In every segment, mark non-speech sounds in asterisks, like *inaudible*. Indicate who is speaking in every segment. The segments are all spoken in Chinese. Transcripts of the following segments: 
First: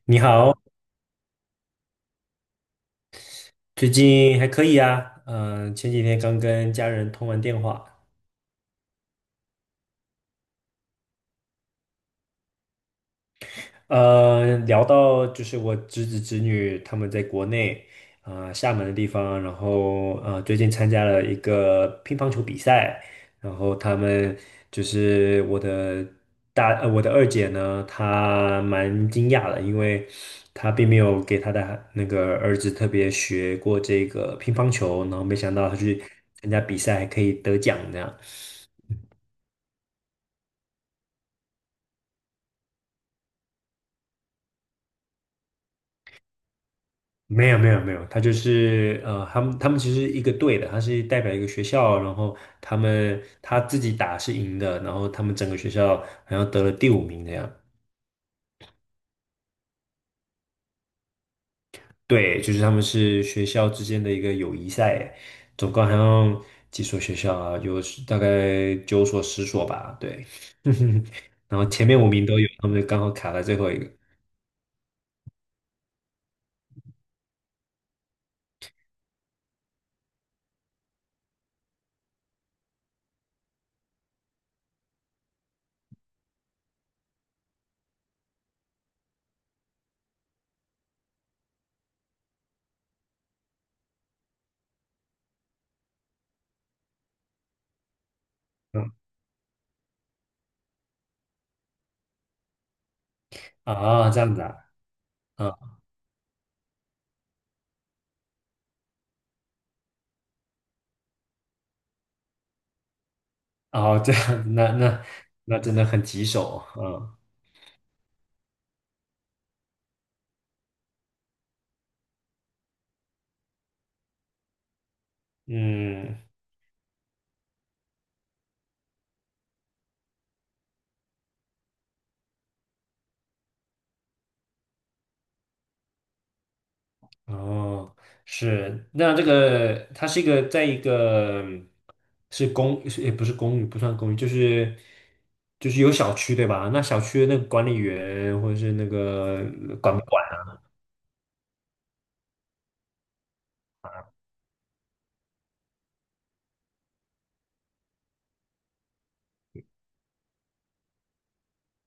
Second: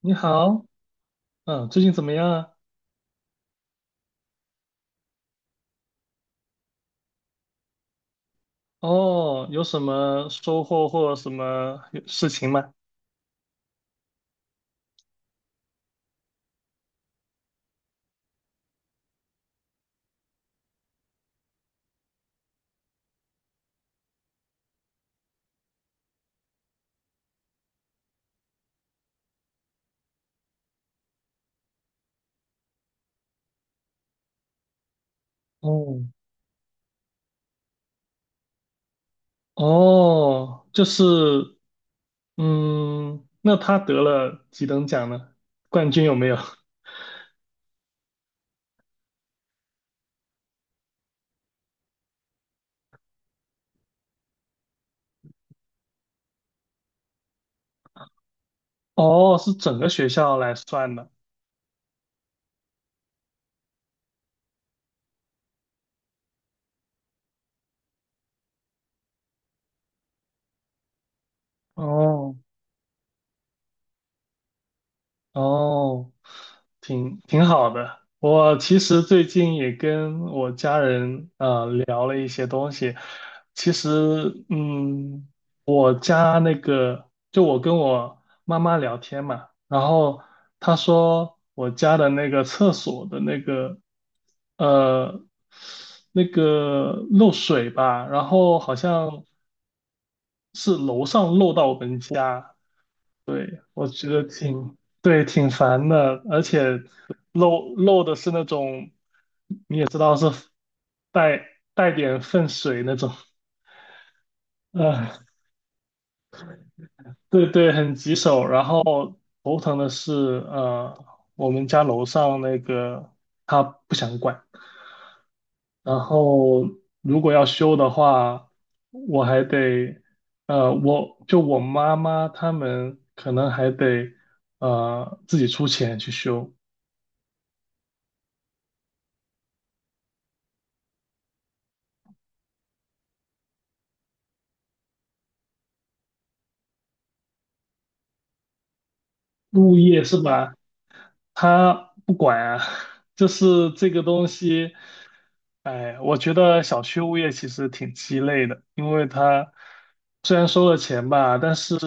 Speaker 1: 你
Speaker 2: 你好，
Speaker 1: 好，最近怎么样啊？
Speaker 2: 最近还可以啊。嗯、前几天刚跟家人通完电话。
Speaker 1: 哦，有什么收获或什么事情吗？
Speaker 2: 聊到就是我侄子侄女他们在国内，厦门的地方。然后最近参加了一个乒乓球比赛。然后他们就是我的大，呃，我的二姐呢，她蛮惊讶的，因为她并没有给她的那个儿子特别学过这个乒乓球，然后没想到她去
Speaker 1: 哦，
Speaker 2: 参加比赛还可以得奖这样。
Speaker 1: 哦，就是，那他得了几等奖呢？冠军有没有？*laughs*
Speaker 2: 没有没有没有，他就是他们其实一个队的。他是代表一个学校，然后他自己打是赢的，然后他们整个学校好像得了第五名那样。
Speaker 1: 哦，是整个学校来算的。
Speaker 2: 对，就是他们是学校之间的一个友谊赛，总共好像几所学校啊，大概9所10所吧，对。*laughs* 然后前面五名
Speaker 1: 哦，
Speaker 2: 都有，他们刚好卡在最后一个。
Speaker 1: 哦，挺好的。我其实最近也跟我家人聊了一些东西。其实，我家那个，就我跟我妈妈聊天嘛，然后她说我家的那个厕所的呃那个漏水吧，然后好
Speaker 2: 嗯
Speaker 1: 像是楼上漏到我们家，我觉
Speaker 2: 啊，这
Speaker 1: 得
Speaker 2: 样子啊。
Speaker 1: 挺，对，挺
Speaker 2: 啊，
Speaker 1: 烦的，而且漏的是那种，你也知道是带带点粪水那种，
Speaker 2: 哦，这样，那那
Speaker 1: 呃，
Speaker 2: 那真的很棘手。嗯
Speaker 1: 对对，很棘手。然后头疼的是，呃，我们家楼上那个他不想管，然
Speaker 2: 嗯。
Speaker 1: 后如果要修的话，我还得，我就我妈妈他们可能还得，自己出钱去修。
Speaker 2: 哦，是，那这个它是一个在一个是也不是公寓，不算公寓，就是有小区对吧？那小区的那个管理员或者是那个
Speaker 1: 物
Speaker 2: 管，
Speaker 1: 业是吧？他不管啊，就是这个东西，哎，我觉得小区物业其实挺鸡肋的，因为他虽然收了钱吧，但是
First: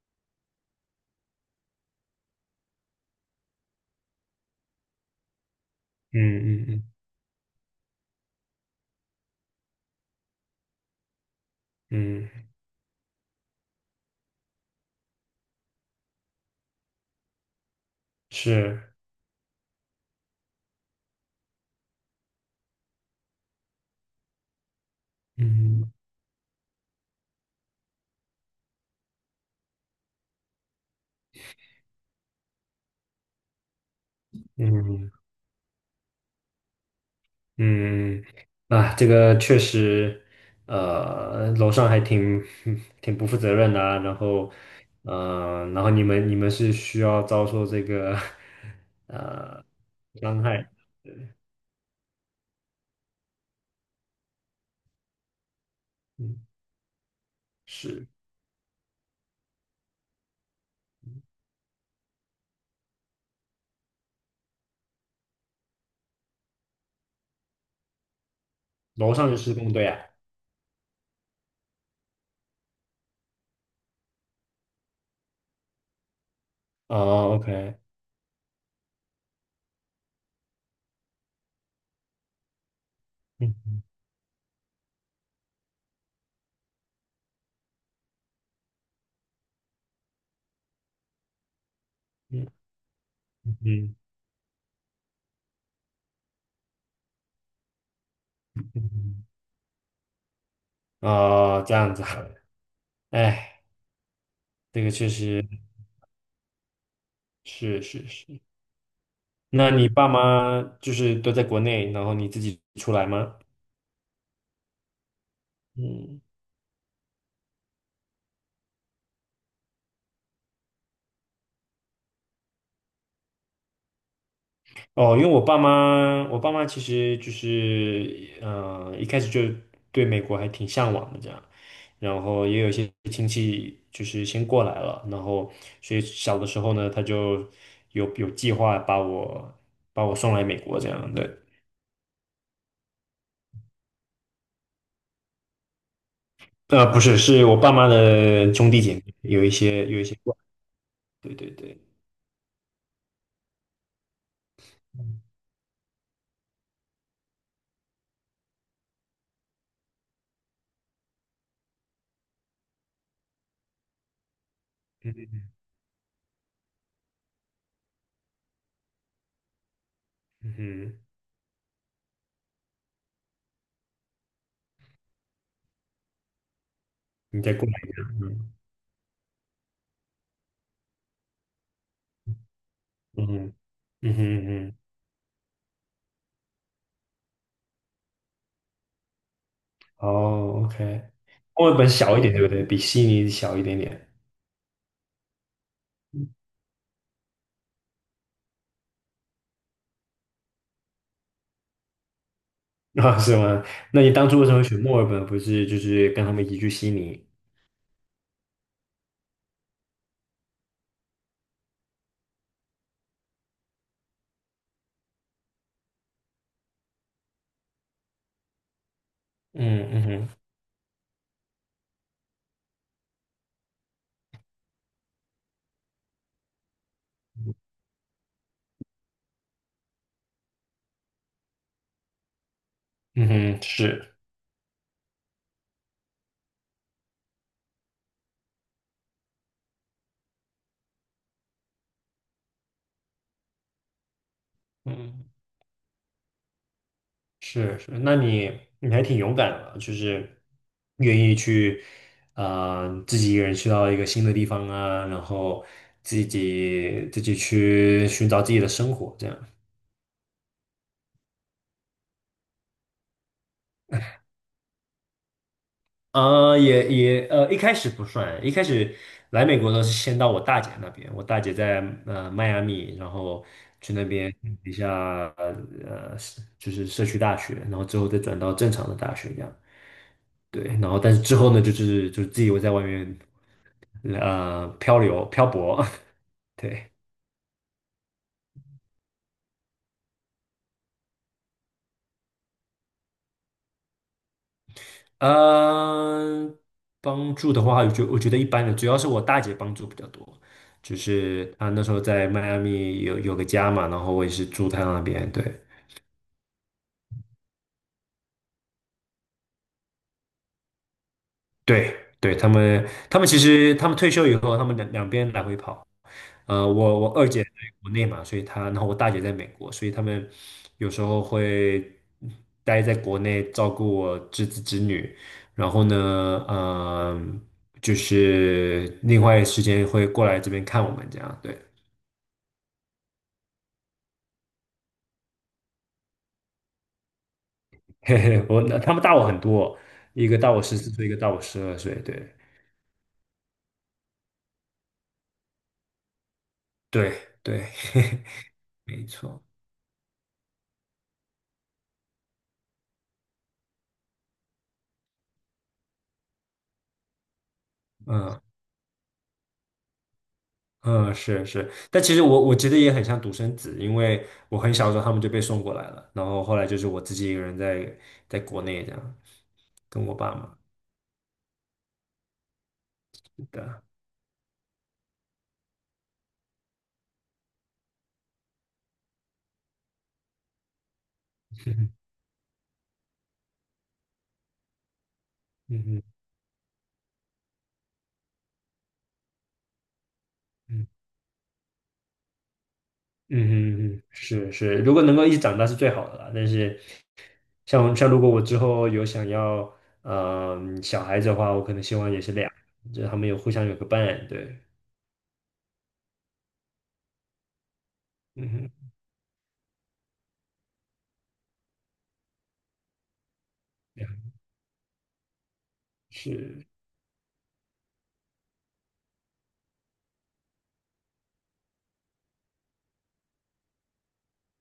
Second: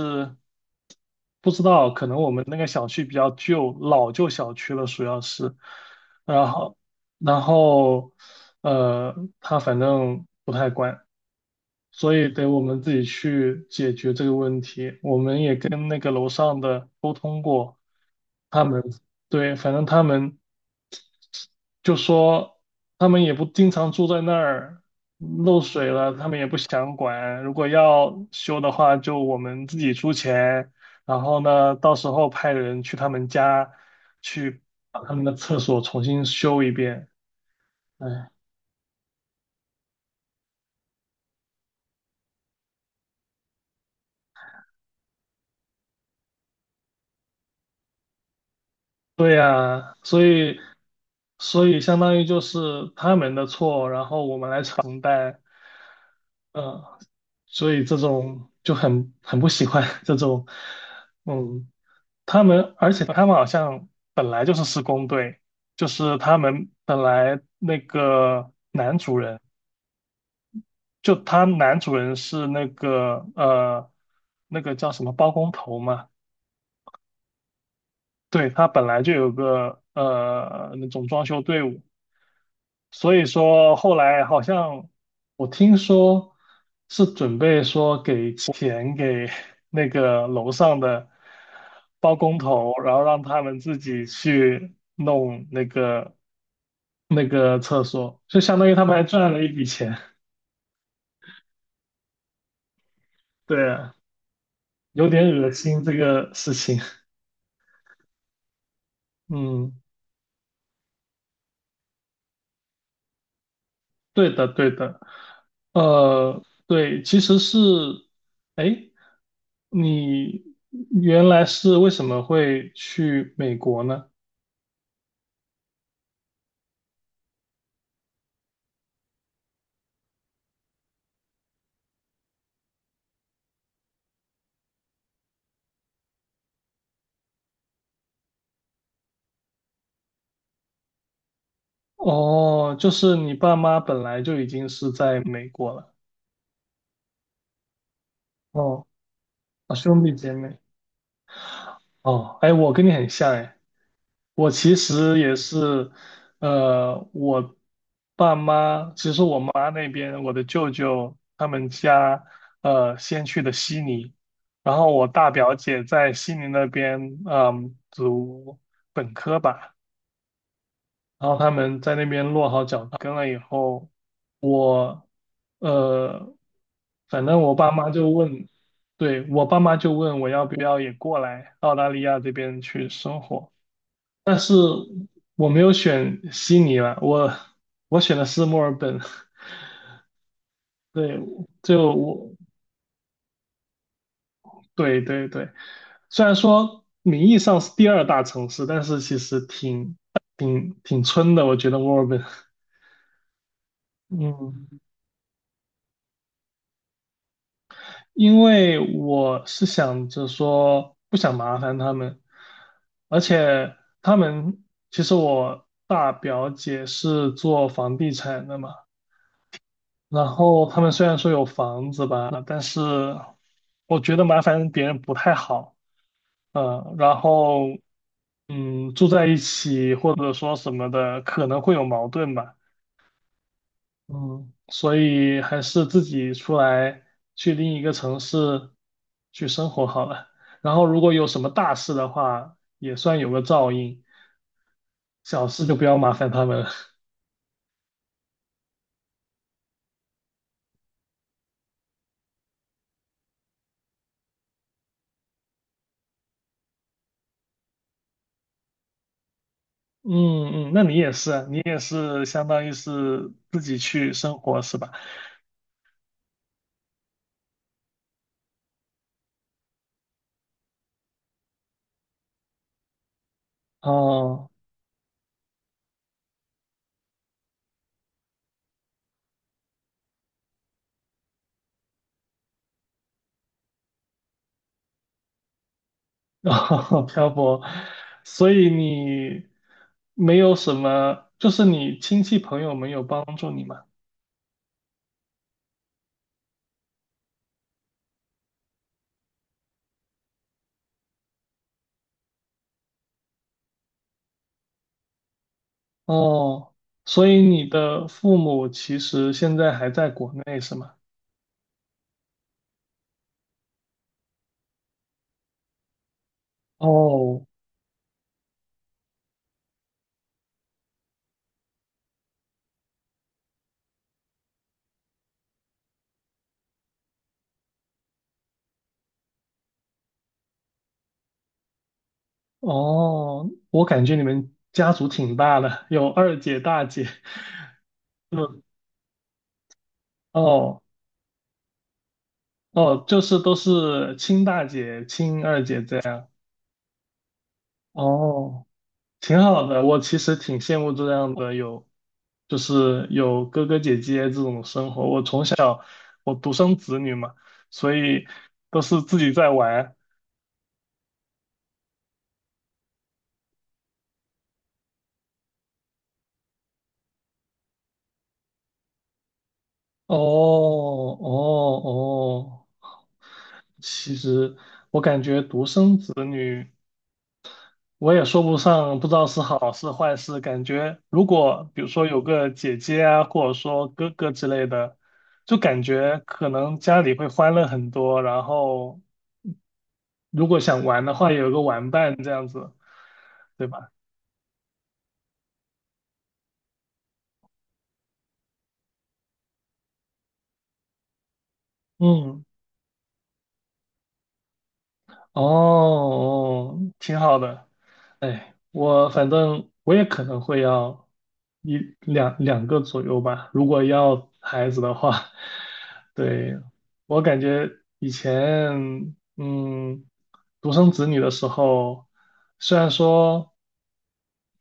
Speaker 1: 不知道，可能我们那个小区比较旧，老旧小区了，主要是，然
Speaker 2: 嗯
Speaker 1: 后
Speaker 2: 嗯
Speaker 1: 然后呃，他反正不太管，所
Speaker 2: 嗯
Speaker 1: 以得
Speaker 2: 嗯，
Speaker 1: 我们自己去解决这个问题，我们也跟那个楼上的，沟通过。他们
Speaker 2: 是，
Speaker 1: 对，反正他们就说他们也不经常住在那儿，漏水
Speaker 2: 嗯
Speaker 1: 了他们也不想管。如果要修的话，就我们自己出钱，然后呢，到时候派人去他们家去把
Speaker 2: 嗯
Speaker 1: 他们的厕所重新修一遍。
Speaker 2: 嗯。
Speaker 1: 哎，
Speaker 2: 啊，这个确实，楼上还挺 *laughs* 挺不负责任的啊，然后。然后你们是需要遭受这个 *laughs*
Speaker 1: 对
Speaker 2: 呃
Speaker 1: 呀，所
Speaker 2: 伤
Speaker 1: 以
Speaker 2: 害。
Speaker 1: 所以相当于就是他们的错，然后我们来承担。
Speaker 2: 嗯，
Speaker 1: 呃，所以这
Speaker 2: 是。
Speaker 1: 种就很不喜欢 *laughs* 这种，嗯，他们，而且他们好像本来就是施工队，就是他们本来那个男
Speaker 2: 楼
Speaker 1: 主
Speaker 2: 上是
Speaker 1: 人，
Speaker 2: 施工队啊。
Speaker 1: 就他男主人是那个叫什么包工头嘛，
Speaker 2: 哦，OK，
Speaker 1: 对，他本来就有个那种装修队伍，所以
Speaker 2: 嗯
Speaker 1: 说后来好像我听说是准备说给钱给 *laughs* 那个楼上的包工
Speaker 2: 嗯
Speaker 1: 头，然后让他
Speaker 2: 嗯
Speaker 1: 们自
Speaker 2: 嗯，
Speaker 1: 己去弄那个厕所，就相当于他们还
Speaker 2: 嗯
Speaker 1: 赚了一笔钱。
Speaker 2: 哦，这样子啊。
Speaker 1: *laughs*
Speaker 2: 哎，
Speaker 1: 对啊，
Speaker 2: 这个确
Speaker 1: 有点
Speaker 2: 实，
Speaker 1: 恶心这个事情。
Speaker 2: 是是是。
Speaker 1: 嗯，
Speaker 2: 那你爸妈就是都在国内，然后你自己出来吗？
Speaker 1: 对的，对的。
Speaker 2: 嗯
Speaker 1: 对，其实是，哎，你原来是为什么会去美国呢？
Speaker 2: 哦，因为我爸妈其实就是，一开始就对美国还挺向往的这样，然后也有一些亲戚就是先过来了，然后所以小的时候呢，他就有计划把我送来美国这样的。
Speaker 1: 哦，就是你爸妈本来就已经是在美国了。
Speaker 2: 不是，是我爸妈的兄弟
Speaker 1: 哦，
Speaker 2: 姐妹，有一
Speaker 1: 啊，
Speaker 2: 些有
Speaker 1: 兄
Speaker 2: 一
Speaker 1: 弟
Speaker 2: 些
Speaker 1: 姐
Speaker 2: 过来。
Speaker 1: 妹。
Speaker 2: 对对对，
Speaker 1: 哦，哎，我跟你很像哎。我其实也是，我爸妈，其实我妈那边，我的舅舅他们家，先去的悉尼，然后我大表姐在悉尼那边，读本科吧，
Speaker 2: 嗯哼，
Speaker 1: 然后他们在那边落好脚跟了以后，呃，反正
Speaker 2: 你再
Speaker 1: 我
Speaker 2: 过
Speaker 1: 爸
Speaker 2: 来
Speaker 1: 妈
Speaker 2: 一下，
Speaker 1: 就问，
Speaker 2: 嗯
Speaker 1: 对，我爸妈就问我要不要也过来澳大利亚这边去生
Speaker 2: 嗯
Speaker 1: 活。
Speaker 2: 嗯嗯哼嗯哼
Speaker 1: 我没有选悉尼了，我选的是墨尔本。*laughs*
Speaker 2: 哦，OK。
Speaker 1: 对，
Speaker 2: 墨
Speaker 1: 就
Speaker 2: 尔本小一
Speaker 1: 我，
Speaker 2: 点对不对？比悉尼小一点点。
Speaker 1: 对对对，虽然说名义上是第二大城市，但是其实挺村的，我觉得墨尔本。
Speaker 2: *laughs* 啊，是吗？那你当初为什么会
Speaker 1: 嗯，
Speaker 2: 选墨尔本？不是就是跟他们一起去悉尼？
Speaker 1: 因为我是想着说不想麻烦他们，而且他们其实我大表姐是做房地产的嘛，
Speaker 2: 嗯嗯
Speaker 1: 然
Speaker 2: 哼，
Speaker 1: 后他们虽然说有房子吧，但是我觉得麻烦别人不太好，然后住在一起或者说什么的可能会有矛盾吧，
Speaker 2: 嗯哼，是，
Speaker 1: 嗯，所以还是自己出来去另一个城市去生活好了。然后如果有什么大事的话，也算有个照应，
Speaker 2: 嗯
Speaker 1: 小事就不要麻烦他们了 *laughs*
Speaker 2: 是是。那你还挺勇敢的，就是愿意去，啊，自己一个人去到一个新的地方啊，然后自己去寻找自己的生活，这样。
Speaker 1: 嗯嗯，那你也是相当于是自己去生活是吧？
Speaker 2: 也也呃，一开始不算，一开始来美国的时候是先到我大姐那边，我大姐在迈阿密，然后去那边
Speaker 1: 哦，
Speaker 2: 念一下就是社区大学，然后之后再转到正常的大学这样。对。然后但是之后呢，就是自己我在外面漂流漂泊。
Speaker 1: *laughs*
Speaker 2: *laughs* 对。
Speaker 1: 哦漂泊，所以你没有什么，就是你亲戚朋友没有帮助你吗？
Speaker 2: 嗯，帮助的话，我觉得一般的，主要是我大姐帮助比较多。就是她那时候在迈阿密有个家嘛，然后我也是住她那边，对。
Speaker 1: 哦，所以你的父母其实现在还在国内是吗？
Speaker 2: 对对，他们其实他们退休以后，他们两边来回跑。我二姐
Speaker 1: 哦
Speaker 2: 在国内嘛，所以她，然后我大姐在美国，所以他们有时候会待在国内照顾我侄子侄女，然后呢，就是另外时间会过来这边看我们这样，对。
Speaker 1: 哦，我感觉你们家族挺大的，有二姐、大姐，
Speaker 2: *laughs* 嘿
Speaker 1: *laughs*
Speaker 2: 嘿，我
Speaker 1: 嗯，
Speaker 2: 他们大我很多，一个大我十
Speaker 1: 哦
Speaker 2: 四岁，一个大我12岁。对
Speaker 1: 哦，就是都是亲大姐、亲二姐这样。
Speaker 2: 对对，
Speaker 1: 哦。
Speaker 2: *laughs* 没
Speaker 1: 挺
Speaker 2: 错。
Speaker 1: 好的，我其实挺羡慕这样的有，就是有哥哥姐姐这种生活。我从小我独生子女嘛，所以
Speaker 2: 嗯、
Speaker 1: 都是自己在玩。
Speaker 2: 嗯，是是。但其实我觉得也很像独生子，因为我很小的时候他们就被送过来了，然后后来就是我自己一个人在国内这样，跟我
Speaker 1: 哦
Speaker 2: 爸妈。
Speaker 1: 哦哦，
Speaker 2: 对啊，
Speaker 1: 其实我感觉独生子女，我也说不上，不知道是好是坏事。感觉如果比如说有个姐姐啊，或者说哥哥之类的，就感
Speaker 2: 嗯哼
Speaker 1: 觉可能家里会欢乐很多，然后。如果想
Speaker 2: 嗯
Speaker 1: 玩的话，有个玩伴这样子，
Speaker 2: 嗯
Speaker 1: 对吧？
Speaker 2: 哼嗯，是是。如果能够一起长大是最好的了。但是像如果我之后有想要小孩子的话，我可能希望也是
Speaker 1: 嗯，
Speaker 2: 俩，就他们有互相有个伴，对，
Speaker 1: 哦，哦挺好的。
Speaker 2: 嗯
Speaker 1: 哎，
Speaker 2: 哼，
Speaker 1: 我反正我也可能会要一两两个左右吧，如果要孩子的话。*laughs* 对，
Speaker 2: 是，
Speaker 1: 我感觉以前，独生子女的时候，虽然说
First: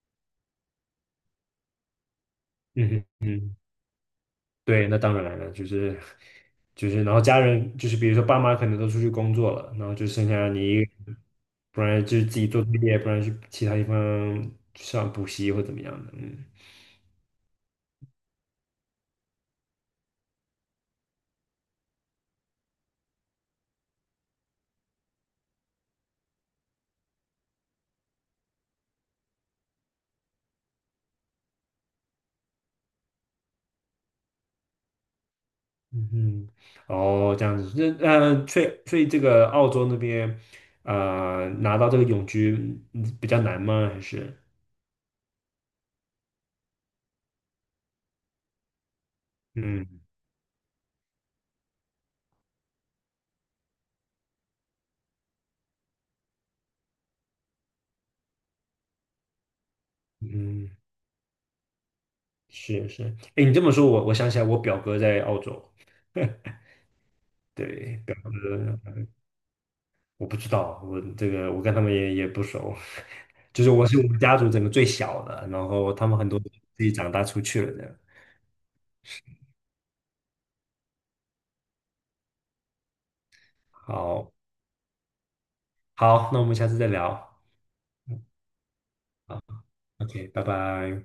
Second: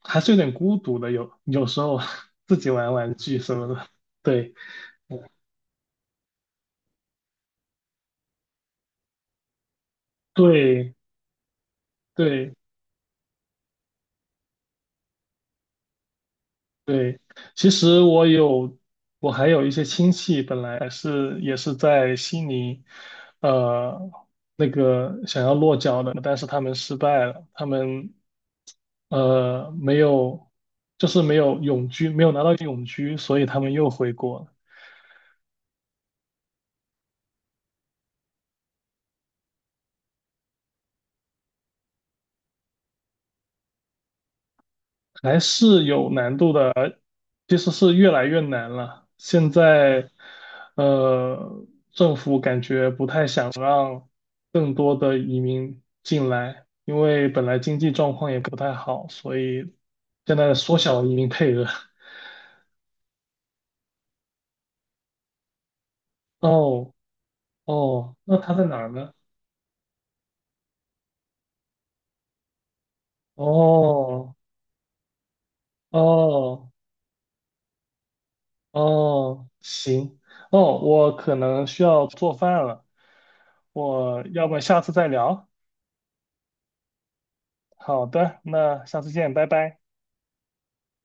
Speaker 1: 还是有点孤独的，有时候 *laughs* 自己
Speaker 2: 嗯
Speaker 1: 玩
Speaker 2: 哼
Speaker 1: 玩具什
Speaker 2: 嗯。
Speaker 1: 么的。对，
Speaker 2: 对，那当然了，就是，然后家人就是，比如说爸妈可能都出去工作了，然后就剩下你一个，
Speaker 1: 对，
Speaker 2: 不然就是自己
Speaker 1: 对。
Speaker 2: 做作业，不然去其他地方上补习或怎么样的。嗯
Speaker 1: 对，其实我有，我还有一些亲戚，本来是也是在悉尼，呃，那个想要落脚的，但是他们失败了，他们没有，就是没有永居，没有拿到永居，所以他们又回国了，
Speaker 2: 嗯哼，哦，这样子。那所以这个澳洲那边，拿到这个永居比较难吗？还是
Speaker 1: 还是有难度的。其实是越来越难了。现
Speaker 2: 嗯
Speaker 1: 在，呃，政府感觉不太想让更多的移民进来，因为本来经济状况也不太好，所以现在
Speaker 2: 嗯，
Speaker 1: 缩小移民配额。*laughs*
Speaker 2: 是是。哎，你这么说，我想起来，我表哥在澳洲。*laughs*
Speaker 1: 哦
Speaker 2: 对，表
Speaker 1: 哦，那他在哪
Speaker 2: 哥。
Speaker 1: 儿呢？
Speaker 2: 我不知道，我这个我跟他们也不熟。*laughs* 就是我是我们
Speaker 1: 哦
Speaker 2: 家族整个最小的，然后他们很多都
Speaker 1: 哦
Speaker 2: 自己长大出去了的。
Speaker 1: 哦，行哦，我可能需要做饭了，我
Speaker 2: 好，
Speaker 1: 要不下次再聊？
Speaker 2: 好，那我们下次再聊。
Speaker 1: 好
Speaker 2: 嗯
Speaker 1: 的，那下次见，
Speaker 2: 好
Speaker 1: 拜拜。
Speaker 2: ，OK，拜拜。